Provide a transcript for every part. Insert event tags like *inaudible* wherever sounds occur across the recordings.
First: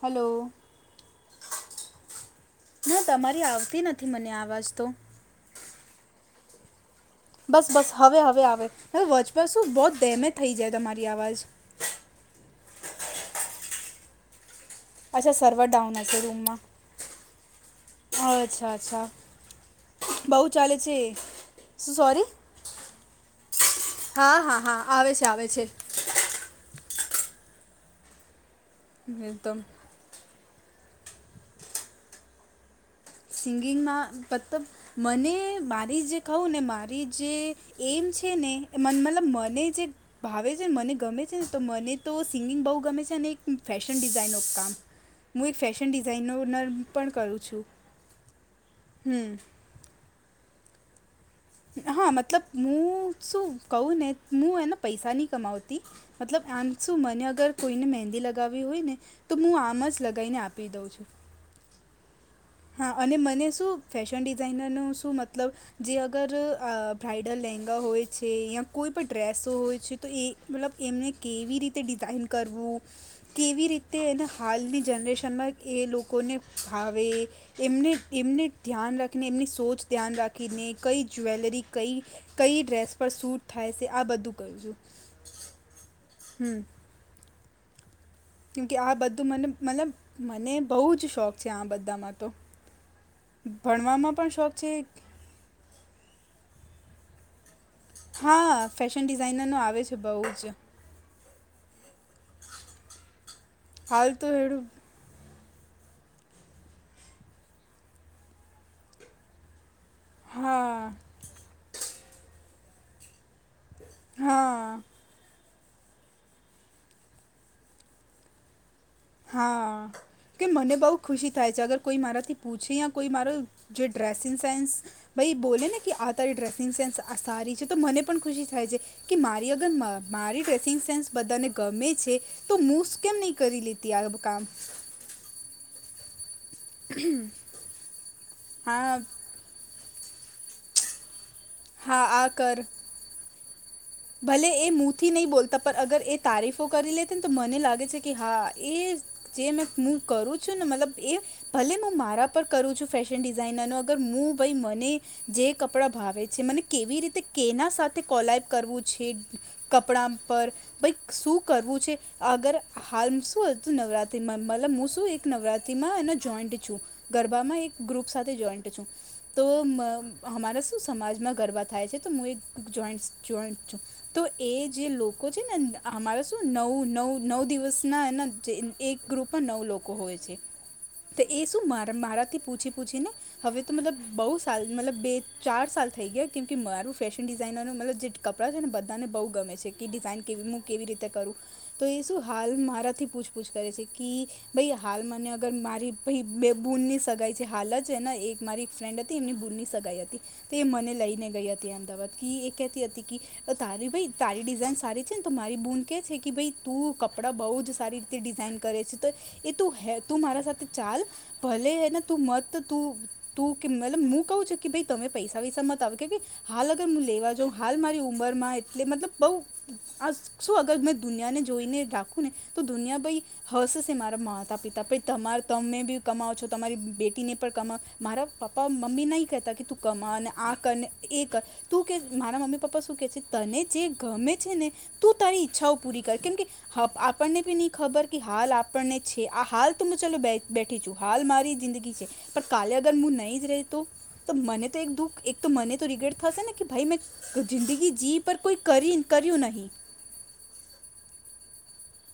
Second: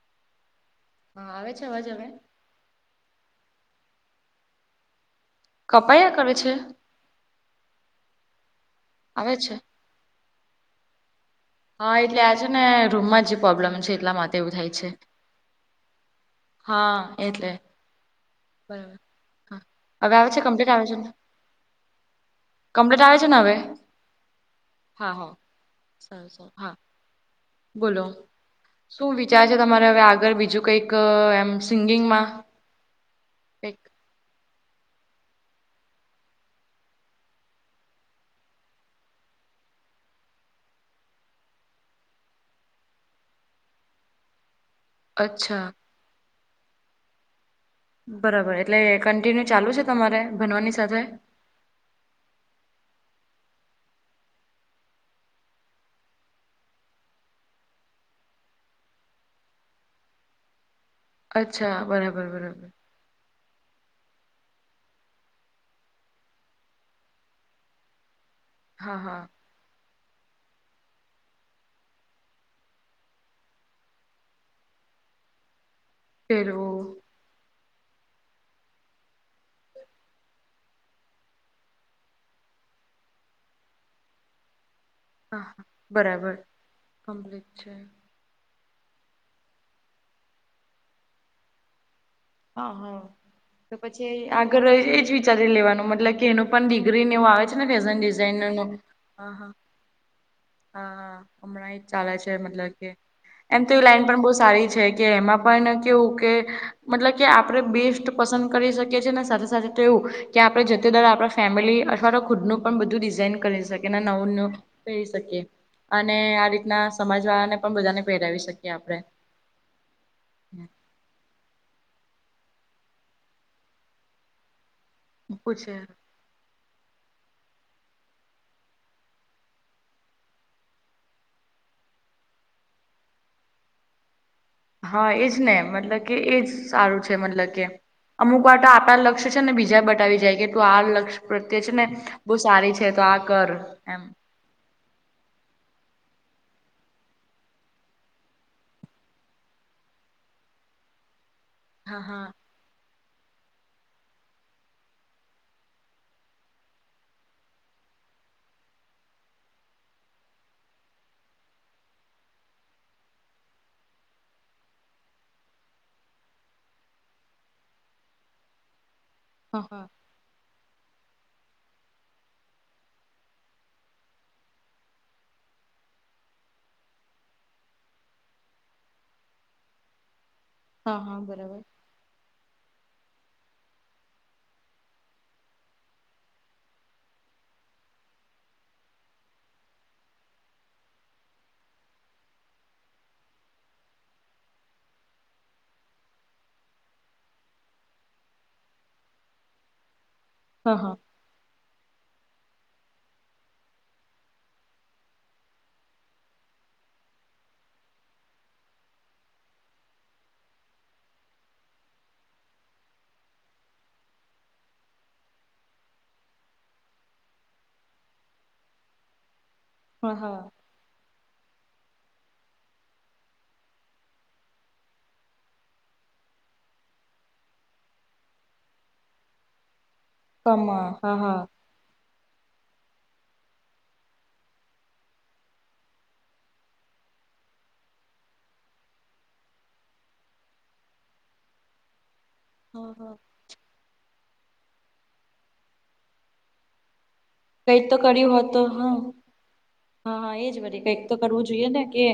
Hello. હા આવે છે અવાજ હવે. ના તમારી આવતી નથી મને અવાજ તો. કપાયા કરે છે. બસ બસ હવે હવે આવે હવે આવે વચમાં છે? શું બોહત ડેમેજ થઈ જાય તમારી અવાજ. હા એટલે આજ હેને રૂમમાં જે પ્રોબ્લેમ છે એટલા માટે એવું થાય છે. અચ્છા સર્વર ડાઉન હશે રૂમમાં. હા એટલે. અચ્છા બરાબર. અચ્છા હા હવે આવે છે બઉ કમ્પ્લીટ ચાલે આવે છે ને? શું સોરી. કમ્પ્લીટ આવે છે ને હવે હા હા હા આવે છે આવે છે. હા બોલો શું વિચાર છે એકદમ તમારે હવે આગળ બીજું કઈ. ક એમ સિંગિંગમાં. કંઈક? સિંગિંગમાં મતબ મને મારી જે કઉ ને મારી જે એમ છે ને મન મલબ મને જે ભાવે છે મને ગમે છે ને તો મને તો સિંગિંગ બહુ ગમે છે અનેને એક ફેશન ડિઝાઇનનું કામ હું એક અચ્છા ફેશન ડિઝાઇનનો નર્મ પણ કરું છું. બરાબર એટલે કન્ટિન્યુ હમ ચાલુ છે તમારે ભનવાની સાથે. હા મતલબ હું શું કહું ને હું એને પૈસા નહી કમાવતી મતલબ આમ શું મને અગર કોઈને મહેંદી લગાવવી હોય ને તો હું આમ જ લગીને આપી દઉં છું. અચ્છા બરાબર બરાબર. હા અને મને શું ફેશન ડિઝાઇનરનું શું મતલબ જે અગર ભ્રાઇડલ લેંગા હોય છે યા કોઈ હા પણ હા ડ્રેસો હોય છે. તો એ મતલબ એમને કેવી રીતે ડિઝાઇન કરવું. કેવી રીતે એન હાલની જનરેશનમાં એ લોકોને પેલું ફાવે એમને એમને ધ્યાન રાખીને એમની સોચ ધ્યાન રાખીને કઈ જ્વેલરી કઈ કઈ ડ્રેસ પર સૂટ થાય છે આ બધું કરી જોઉ. હા બરાબર કમ્પ્લીટ છે. કેમ કે આ બધું મને મલબ મને બહુ જ શોખ છે આ બધામાં તો. હા હા તો પછી ભણવામાં પણ શોખ આગળ છે એજ વી વિચારી લેવાનું મતલબ કે એનું પણ ડિગ્રીનેવ આવે છે. ને ફેશન હા ડિઝાઇનરનું ફેશન હા ડિઝાઇનર હા ન આવે છે બહુ જ હા હમણાં એજ ચાલે છે મતલબ કે એમ તો એ લાઈન હાલ પણ તો બહ એડું સારી છે. કે એમાં પણ કેવું કે મતલબ કે આપણેે બેસ્ટ પસંદ કરી શકીએ છીએ ને સાથે સાથે તેવું. કે આપણે જતે હા દર આપ ફેમિલી અથવા તો ખુદનું પણ બધું ડિઝઇન કરી શકી નવું નવુ. હા અને આ રીતના સમાજ વાળા ને પણ બધાને પહેરાવી શકીએ આપણે. હા. કે મને બહુ ખુશી થાય છે અગર કોઈ મારાથી પૂછે કોઈ મારો જે ડ્રેસિંગ સેન્સ ભાઈ બોલે પૂછે ને કે આ તારી ડ્રેસિંગ સેન્સ આ સારી છે તો મને પણ ખુશી થાય છે. કે મારી અગર મ મારી ડ્રેસિંગ સેન્સ બધાને ગમે છે તો મુસ કેમ નહી કરી લે ત્યાં બ કામ હા એજ ને મતલબ કે એજ સારું છે મતલબ કે અમુક વાર તો હા આટા લક્ષ છે ને બીજા બટાવી જાય કે તું આ લક્ષ્ય પ્રત્યે છે ને હા આ બહુ કર સારી છે તો આ કર એમ. ભલે એ મુથી નહી બોલતા પણ અગર એ તારીફો કરી લેત ને તો મને લાગે છે કે હા એ જે મેં હું કરું છું ને મતલબ એ ભલે હું હા હા મારા પર કરું છું ફેશન ડિઝાઇનર નો અગર હું ભઈ મને જે કપડાં ભાવે છે મને કેવી રીતે કેના સાથે કોલાઈબ કરવું છે કપડા પર ભાઈ શું કરવું છે અગર હાલ શું હતું નવરાત્રીમાં મતલબ હું શું? એક નવરાત્રીમાં એનો જોઈન્ટ છું ગરબામાં એક ગ્રુપ સાથે જોઈન્ટ છું તો હા હા અમારા શું સમાજમાં ગરબા થાય છે તો હું એક જોઈન્ટ જોઈન્ટ ચુપ તો એ જે લોકો છે ને અમારે શું નવ નવ નવ દિવસના એને જે એક ગ્રુપમાં નવ લોકો હોય છે હા હા તો એ બરાબર શું મારા મારાથી પૂછી પૂછીને હવે તો મતલબ બહુ સાલ મતલબ બે ચાર સાલ થઈ ગયા કેમ કે મારું ફેશન ડિઝાઇનર ન મતલબ જે કપડાં છે ને બધાને બહુ ગમે છે કે ડિઝાઇન કેવી હું કેવી રીતે કરું તો એ શું હાલ મારાથી પૂછપૂછ કરે છે કે ભાઈ હાલ મને અગર મારી બે બૂનની સગાઈ છે હાલ જ ને એક મારી ફ્રેન્ડ એમની બૂની સગાઈ હતી તે એ હા મને હા લઈને ગઈ હતી અમદાવાદ કે એ કતી હતી તારી ભાઈ તારી ડિઝાઇન સારી છે ને તો મારી બૂલ કહે છે કે ભ તું કપ કપડાં બહુ જ સારી રીતે ડિઝાઇન કરે છે તો એ તું હે તું મારા સાથે ચાલ ભલેને તું મત તું તું મલ હું કવું છ કે ભ તમે પૈસા વૈસા મત આવે કે હાલ અગર હું લેવા જાઉં હાલ મારી ઉંમરમાં એટલે મતલબ બહુ આ હા હા શું અગર મેં દુનિયાને જોઈને રાખવું ને તો દુનિયાભાઈ હશેશે મારા માતા પિતા ભાઈ તમાર તમે બી કમાવો છો તમારી બેટીને પણ કમાવ મારા પપ્પા મમ્મી નહીં કહેતા કે તું કમા ને આ કર કમા ને હા એ હા કર તું કે મારા મમ્મી પપ્પા શું કે છે તને જે ગમે છે ને તું તારી ઈચ્છાઓ પૂરી કર કેમ કે હ આપણને ભી નહી ખબર કે હાલ આપણને છે આ હાલ તો હું ચાલ બેઠી છું. હાલ મારી જિંદગી છે પણ કાલે હા અગર હા હું નહીં જ રહે તો તો મને તો એક દુઃખ એક તો મને તો રિગ્રેટ થશે ને કે ભાઈ મેં કઈક જિંદગી તો જી કર્યું પર હોત કોઈ તો હા કરી કર્યું નહીં. હા હા એ જ મરે કંઈક તો કરવું જોઈએ ને કે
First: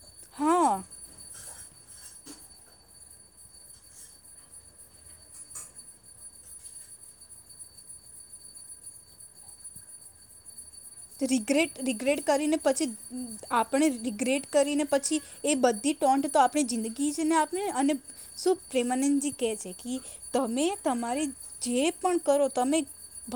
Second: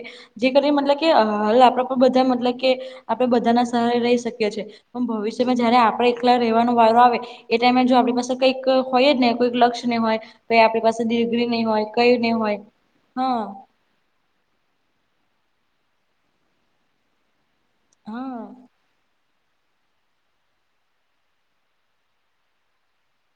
જે કરી હા મતલબ કે આપણા પર બધા મતલબ કે આપણે બધાના સહારે રહી શકીએ છીએ પણ ભવિષ્યમાં જયારે આપણે એકલા રહેવાનો વારો આવે એ ટાઈમે જો આપણી પાસે કંઈક હોય ને કોઈક લક્ષ નહી હોય તો એ આપણી પાસે દીગરી નહી રિગ્રેટ હોય કયું રિગ્રેટ નહી કરીને હોય પછી હા આપણે રિગ્રેટ કરીને પછી એ બધી ટોન્ટ તો આપણી જિંદગી જને આપ અને હા શું પ્રેમાનંદજી કે છે કે તમે તમારી જે પણ કરો તમે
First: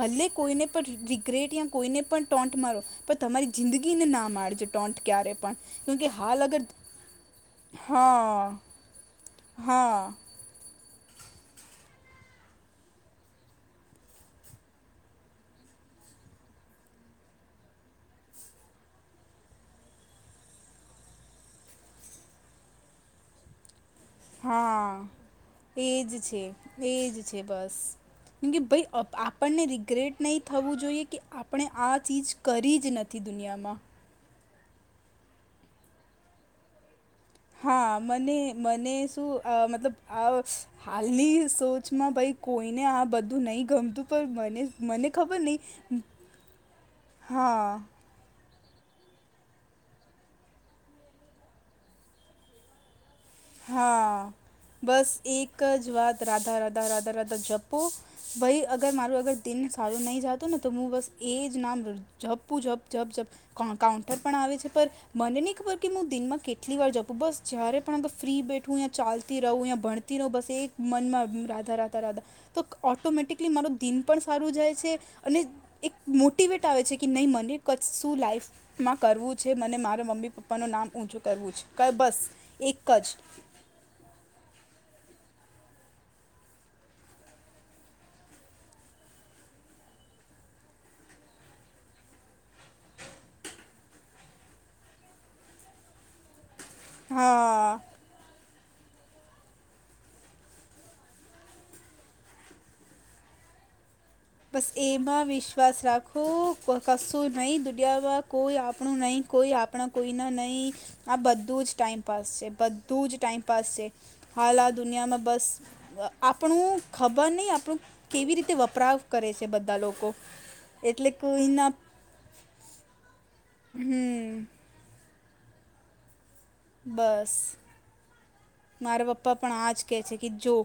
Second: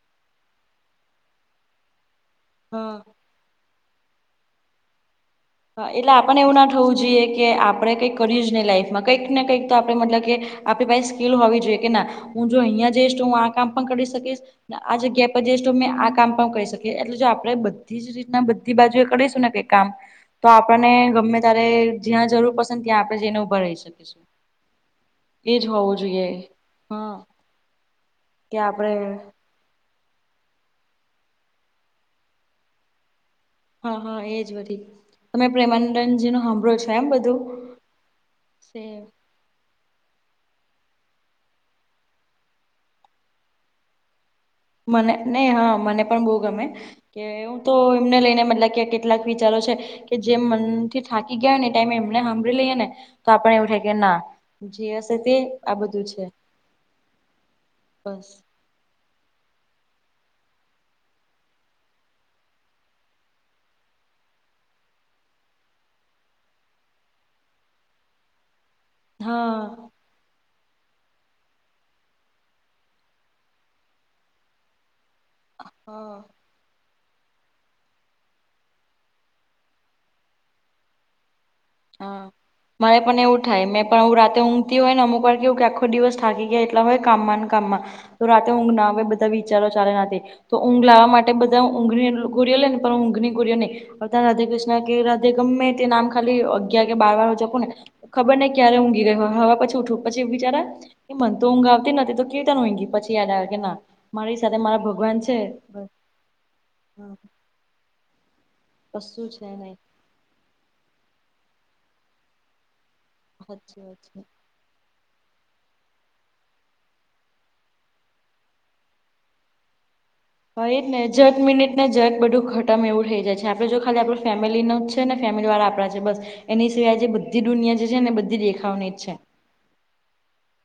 ભલ્લે કોઈને પણ રિગ્રેટ યા કોઈને પણ. ટોન્ટ મારો હા પણ તમારી જિંદગીને ના મારજો ટોન્ટ ક્યારે પણ. કેમ કે એટલે આપને હાલ એવું અગર ના થવું જોઈએ કે આપડણે કંઈક હા કર્યું જ નહી લાઈફમાં કંઈક ને કંઈક તો આપણે હા મતલબ કે. આપણી પાસે સ્કીિલ હોવી જોઈએ કે ના હું જો અહિયાં જઈશ તો હું આ કામ પણ કરી શકીશ આ જગ્યા પર જઈશ તો અં આ કામ પણ કરીહી શકીએ એટલે જો આપણેે બધી જ રીતના. બીધી બાજુ એ કરીશું કઈ કામ તો આપણને ગમે ત્યારે જ્યાં જરૂર પસંદ ત્યાં આપણે જેને ઉઊભા રહી શકીશું. હા હોવું એજ જોઈએ છે એજ હા છે બસ કેમ કે ભાઈ આપ આપણને રિગ્રેટ નહીં થવું જોઈએ કે આપણે આ ચીજ કરી જ નથી દુનિયામાં હા હા એજ બી તમે પ્રેમાનંદજી નો સાંભળો છો એમ બધું. હા મને મને સેમ. શું મતલબ આ હાલની સોચમાં ભાઈ કોઈને આ બધું નહીં ગમતું પણ મને મને ખબર નહી હા મને નહીં પણ બહુ ગમે કે એવું હા તો એને લઈને મતલબ કે કેટલાક વિચારો છે. કે જેમ મનથી થાકી ગયા હોય ને એ ટાઈમે એમને સાંભળી લઈએ ને તો આપને એવું થાય કે ના હા જે બસ હશે તે એક આ જ બધું વાત છે રાધા રાધા રાધા રાધા જપો બસ ભાઈ અગર મારોું અગર દિન સારું નહીં જાતોું ને તો હું બસ એ જ નામ જઝપું ઝપઝપ જઝપ કાઉન્ટર પણ આવે છે પણ મને નહી ખબર કે હું દિનમાં કેટલી વાર જપું બસ જ્યારે પણ ફ્રી બેઠું યા ચાલતી હા રહું યા ભણતી રહું બસ એક મનમાં રાધા રાતા રાધા. તો ઓટોમેટિકલી મારું દિન પણ સારું જાય છે અને એક મો. હા મોટિવેટ આવે છે કે નહીં મને કચ્છ શું લાઈફ માં કરવું છે મને મારા મમ્મી પપ્પા નું નામ ઊછું કરવું છે. બસ હા. એક મારે જ પણ એવું થાય મેં પણ હું રાતેઊઘ હોયને અમુક વાર કે એવું કે આખો દિવસ થાકી ગાય એટલા હોય કામમાં કામમાં તો રાતે ઊઘ ના આવે બધા વિચારો ચાલે ના તો ઊંઘ લાવવા માટે બધા ઊંઘની ગોરઓ લે ને પણ ઊંઘની ગોરિઓ નહી. અ ત રાધે કૃષ્ણ કે રાધે ગમે તે નામ ખાલી અગયાર કે બાર વાર હોજકો ને. હા ખબર નને ક્યારે ઊઘી ગય હવા પછી ઉઠું પછી બિચારા. એ મન તો ઊંઘ આવતી નથી તો કેવીું તનું ઈંઘી પછી યાદ આવે કે ના. મારી સાથે મારા ભગવાન છે. હ કશું નહીં દુનિયાવા કોઈ આપણું નહીં કશું છે કોઈ નહી આપણા. કોઈને નહીં આ બધું જ ટાઈઇમપાસ છે બધું જ. ટાઈમપાસ સાચી છે વાત હાલ આ દુનિયામાં બસ. આપણું ખબર નહીં આપણું કેવી રીતે વપરાવ કરે છે બધા લોકો હ એ ને એટલે જત કોઈના મિનિટ ને જત બધું ખતમ એવું થઈ જાય છે આપડે જો ખાલી આપ હમ ફેમિલીનું ફેમિલી વાળા આપડા છે બસ એની સિવાય જે બસ બધી દુનિયા જે છે ને બધી દે. મારા પપ્પા પણ આજ કેહે છે કે જો.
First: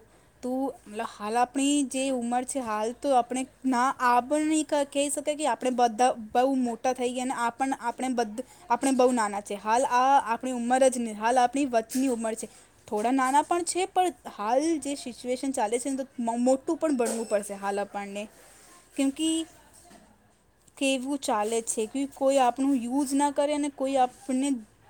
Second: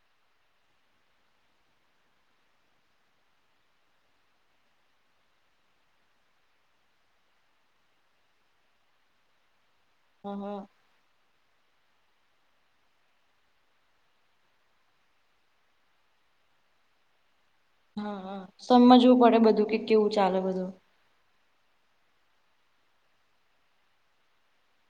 તું મતલ હાલ આપણી જે ઉંમર છે હાલ તો આપણે ના આ નહી. કહી શકાય કે આપણે બધા બહુ મોટા થઈ ગયા અને આપણે બ આપણે બહુ નાના. જે હાલ આ હા આપણી હા ઉંમર જ નહી હાલ આપણી વચ્ચની ઉંમર છે. થોડા નાના પણ છે પણ હાલ જે સિચ્યુએશન ચાલે છે ને તો મોટું પણ ભણવું પડશે હાલ હા પાડને હા. સમજવું પડે ક્યકી બધું કે કેવું ચાલે બધું. કેવુ. ચાલે છે કે કોઈ આપણું યુઝ ના કરે અને કોઈ આપને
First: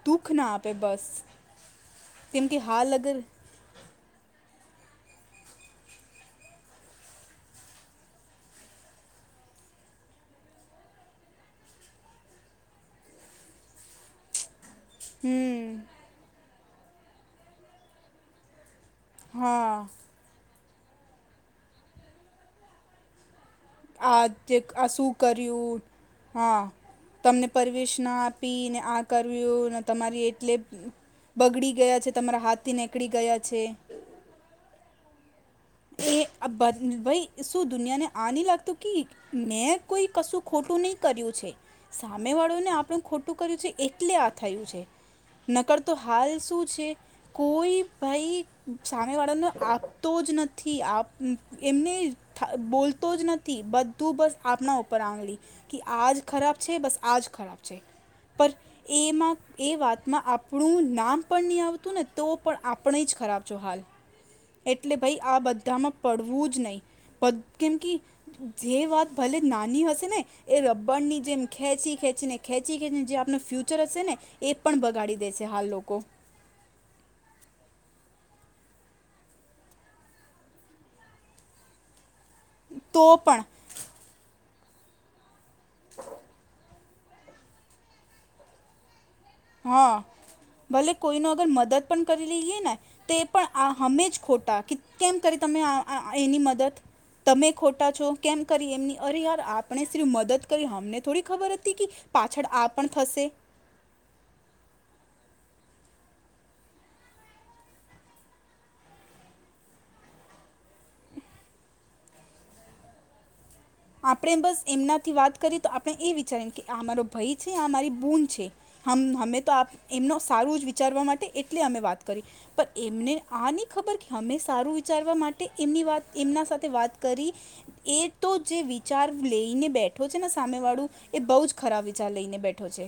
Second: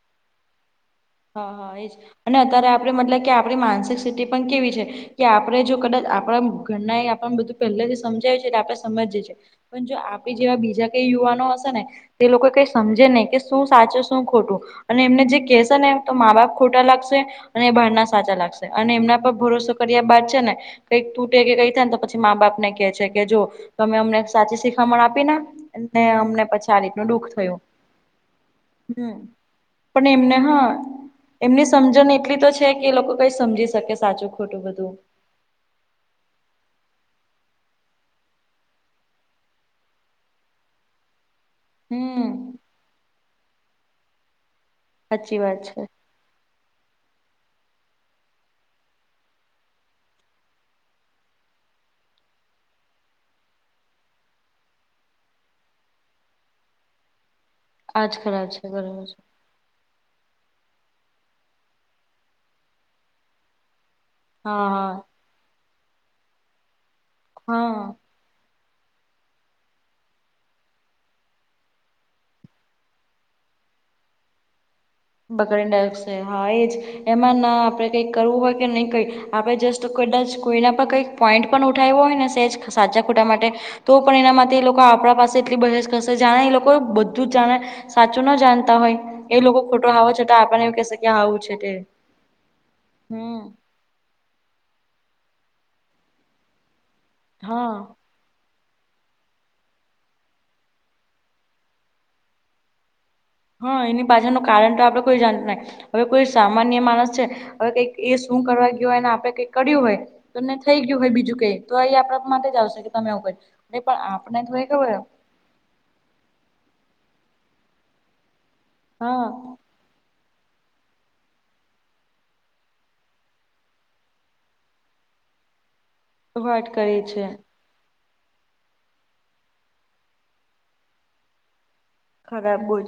દુઃખ ના આપે બસ હા હા એજ અને કેમ કે અત્યારે આપણે હાલ અગર મતલબ કે આપણી માનસિક સ્થિતિ પણ કેવી છે. કે આપણે જો કદાચ આપણા ઘરના એ આપ બધું પહેલાથી સમજાય છે એટલે આપણે સમજીએીએ પણ જો આપે જેવા બીજા કઈ યુવાનો હશે ને એ લોકો કઈ સમજે નહી કે શું સાચું શું ખોટું અને એમને જે કહેશે ને તો મા બાપ ખોટા લાગશે અને એ બહારના સાચા લાગશે અને એમના ભરોસો હા કર્યા બાદ છે ને કઈક તૂટે કે કઈ થાય ને તો પછી મા બાપ ને કે છે કે જો તો અમે અમને આ જે સાચી આ શીખામણ શું આપી ના કર્યું અને અમને પછી આ રીતનું દુઃખ થયુ પીને આ કર્યું તમારી એટલે હા એમની બગડી ગયા છે સમજણ એટલી તમારા તો છે હાથથી કે એ લોકો નીકળી કઈ ગયા છે સમજી શકે સાચું ખોટું બધું એ ભાઈ શું દુનિયા ને આ ન લાગતું કે મેં કોઈ કશું ખોટું નહીં કર્યું છે. હમ સામે વાળોને આપણું ખોટું કર્યું છે એટલે આ થયું છે, સાચી વાત છે નકરતો હાલ શું છે કોઈ ભાઈ સામેવાળાનો આપતો જ નથી. થી આપ એમને બોલતો જ નથી બધું બસ આપના ઉપર આંગળી કે આ જ ખરાબ છે બસ આ જ ખરાબ છે આજ પર ખરાબ છે બરોબર છે એમાં એ વાતમાં આપણું નામ પણ નહીં આવતું ને તો પણ આપણે જ ખરાબ છો હાલ હા એટલે હા ભાઈ આ બધામાં પડવું જ નહી કેમ હા કે જે વાત ભલે નાની હશે ને એ રબર ની જેમ ખેંચી ખેંચી ને ખેંચી ખેંચીને જે આપનો ફ્યુચર હશે ને એ પણ બગાડી દ બકર ડસ હા એ જ એમાં ના આપડે કઈક કરવું હોય કે નહી કરી આપડે જસ્ટ કદાચ કોઈના પણ કઈ. પોઈન્ટ પણ ઉઠાવ્યો હોય સેચ સાચા તો ખોટા પણ માટે તો પણ એના માટે એ લોકો આપણા પાસે એટલી બ કરશે જા એ લોકો. સાચું ના જાણતા હોય એ લોકો ખોટો હા હાવો છતાં આપણને એવું ભલે કેશે કે કોઈ ન આવું અગર છે તે મદદ પણ કરી લઈએ ને તો એ પણ હમ આ હમે જ ખોટા કે *unintelligible* કેમ કરી તમે એની મદદ તમે હા ખોટા છો. કેમ કરી એમની અરે યાર આપણે સિફ મદદ કરી અમને થોડી ખબર હતી કે પાછળ આ પણ થશે હા એની પાછળ નું કારણ તો આપણે કોઈ જાણ ના હવે કોઈ સામાન્ય માણસ છે હવે કઈક એ શું કરવા ગયો હોયને આપે કઈક કર્યું હોય તમને થઈ ગયું હોય બીજું કઈ તો એ આપણા માટે જ આવશે કે તમે આવવું કયું આપણે બસ એમનાથી વાત કરી કરી તો આપણે એ વિચારી કે આ મારો ભાઈ છે મારી બૂન છે હમે તો હા એમનો સારું જ વિચારવા માટે એટલે અમે વાત કરી પણ એમને આ નહી ખબર કે અમે સારું વિચારવા માટે એમની વાત એમના સાથે વાત કરી એ તો જે વિચાર લઈને બેઠો છે ને સામે વાળું એ બઉ જ ખરા વિચાર લે ખરાબોજ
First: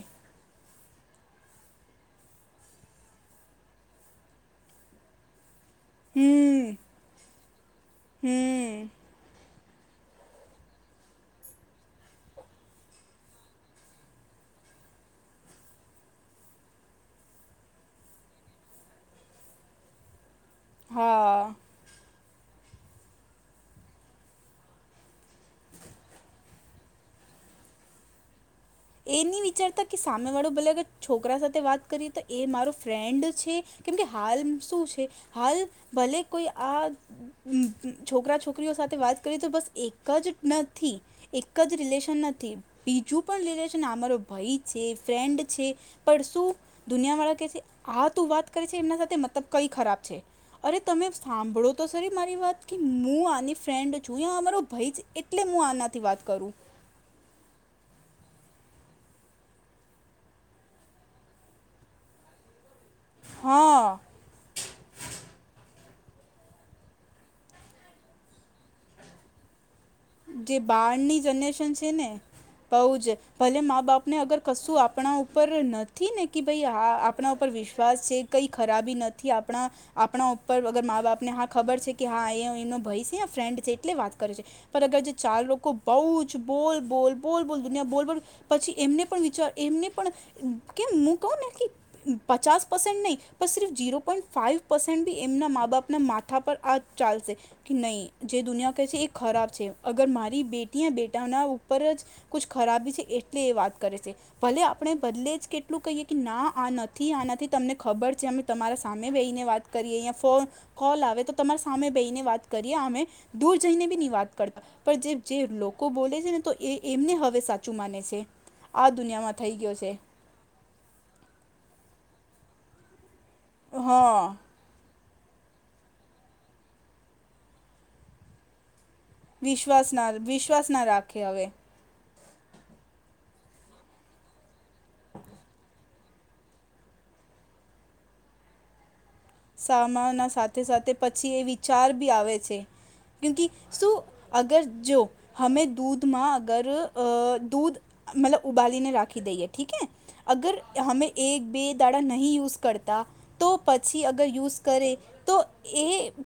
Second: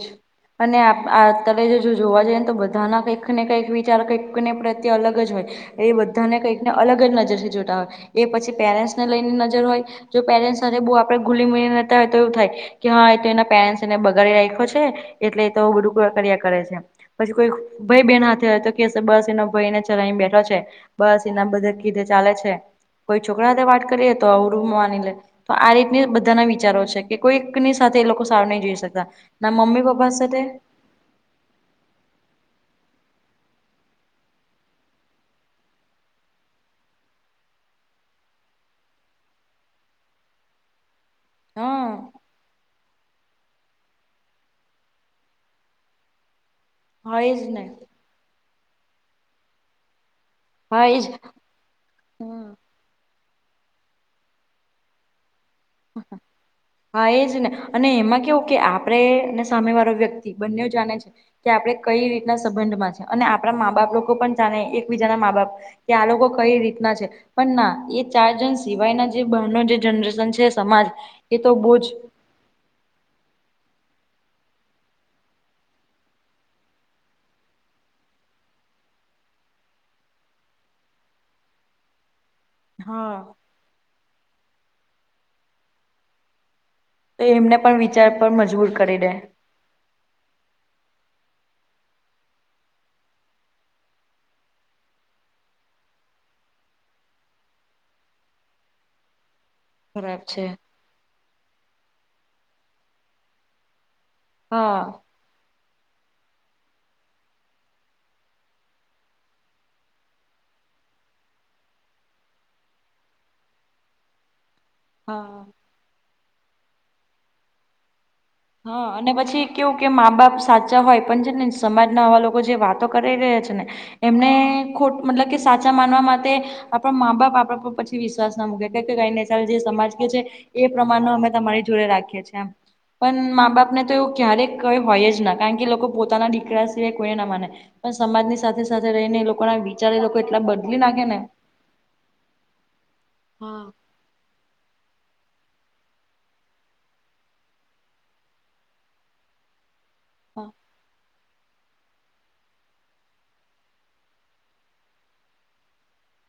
અને આ તમે જો જોવા જઈએ ને તો બધાના કંઈક ને કંઈક વિચાર કંઈક ને પ્રત્યે અલગ જ હોય એ બધાને કંઈક હમ ને અલગ જ નજર થી જોતા હોય એ પછી પેરેન્ટ્સ હમ ને લઈને નજર હોય જો પેરેન્ટ્સ સાથે બહુ આપણે ગુલી મીલી નતા હોય તો એવું થાય કે હા એ એના પેરેન્ટ્સ ને બગાડી રાખો છે એટલે એ તો બધું કામ કરિયા કરે છે. પછી કોઈ ભાઈ બહેન સાથે હોય તો કે બસ એનો ભાઈ ને ચલાવી બેઠો છે. બસ હા એના બધા કીધે ચાલે છે કોઈ છોકરા સાથ વાત કરીએ તો અવળું માંની લે તો આ રીતની બધાના વિચારો છે કે કોઈકની સાથે એ લોકો સારુ નહી જોઈ શક એ નહીં ના વિચારતા મમ્મી કે પપા સાથે સામેવાળો ભલે અગર છોકરા સાથે વાત કરીએ તો એ મારો ફ્રેન્ડ છે કેમકે હાલ શું છે હાલ ભલે કોઈ આ છોકરા છોકરીઓ સાથે વાત કરીએ તો બસ એક જ નથી એક જ હા રિલેશન નથી બીજું પણ રિલે છે આ માંરો ભઈ છે ફ્રેન્ડ છે પણ શું દુનિયા હા વાળા એજ કેસે ને આ તું વાત કરે છે એમના સાથે મતલબ કઈ ખરાબ છે અરે હા એજ તમે સાંભળો તો સરી મારી હમ વાત કે હું આની ફ્રેન્ડ છું યા આ મારો ભઈ છે એટલે હું આનાથી વાત કરું હા એ જ ને અને એમાં કેવું કે આપણે ને સામે વાળો વ્યક્તિ બંનેઓ જાણે છે કે આપડે કઈ રીતના સંબંધમાં છે અને આપડા મા બાપ હા લોકો પણ જાણે એકબીજાના મા બાપ કે આ લોકો કઈ રીતના છે પણ ના એ ચાર જણ સિવાયના જે બાર નો જે જનરેશ જે સમાજ એ તો બોજ બઉ જ ભલે મા બાપને અગર કશું આપણા ઉપર નથી ને કે ભઈ આ આ પણા ઉપર વિશ્વાસ છે કંઈ ખરાબી નથી આપણા આપણા ઉપર અગર મા બાપ ને હા ખબર છે કે હા એ અ એનો ભાઈ હા છે ફ્રેન્ડ છે એટલે વાત કરે છે પર અગર જે ચાર લોકો બહુ જ બોલ બોલ તો બોલ એમને બોલ પણ દુનિયા બોલ વિચાર બોલ પર મજબૂર પછી કરી એમને દે પણ વિચાર એમને પણ કેમ મું કઉં ને કી પચાસ પર્સેન્ટ નહીં પણ સિર્ફ ઝીરો પોઈન્ટ ફાઇવ પર્સેન્ટ બી એમના મા બાપના માથા પર આ ચાલશે કે નહી જે દુનિયા કહે છે એ ખરા છે અગર ખરાબ છે મારી બેટી અ બેટાના ઉપર જ કુછ ખરાબી છે એટલે એ વાત કરે છે ભલે હા આપણે બદલે જ કે એટલું કહીએ કે ના આ નથી આ નથી તમને ખબર છે અમે તમારા સામે બેહીને વાત કરીએ અહીંયા ફોન કોલ આવે તો તમારા સામે બેહીને વાત કરીએ અમે દૂર જઈને બી ની વાત પણ જે હા જે લોકો બોલે છે ને તો એ એમને હવે સાચું માને છે. હા આ અને દુનિયામાં પછી થઈ કેવું ગયો કે છે મા બાપ સાચા હોય પણ છે ને સમાજના આવા લોકો જે વાતો કરી રહ્યા છે ને એમને હા ખોટ મતલબ કે સાચા માનવા માટે આપણા મા બાપ આપણા પર પછી વિશ્વાસ ના મૂકે કે કઈ જે સમાજ વિશ્વાસ કે ના છે એ વિશ્વાસ ના પ્રમાણ નો રાખે અમે હવે તમારી જોડે રાખીએ છે એમ. પણ મા બાપ ને તો એવું ક્યારેક કઈ હોય જ ના કારણ કે લોકો પોતાના દીકરા સિવાય કોઈ ના માને પણ સમાજની સાથે સાથે રહીને એ લોક સામાના સાથે સાથે પછી એ વિચાર બી આવે છે કિયુકી હા શું અગર જો હમે દૂધમાં અગર અ દૂધ મતલબ ઉબાલીને રાખી દઈએ ઠીક હે અગર હમે એક બે દાડા નહીં યુઝ કરતા તો પછ ઇ અગર યુઝ કરે તો એ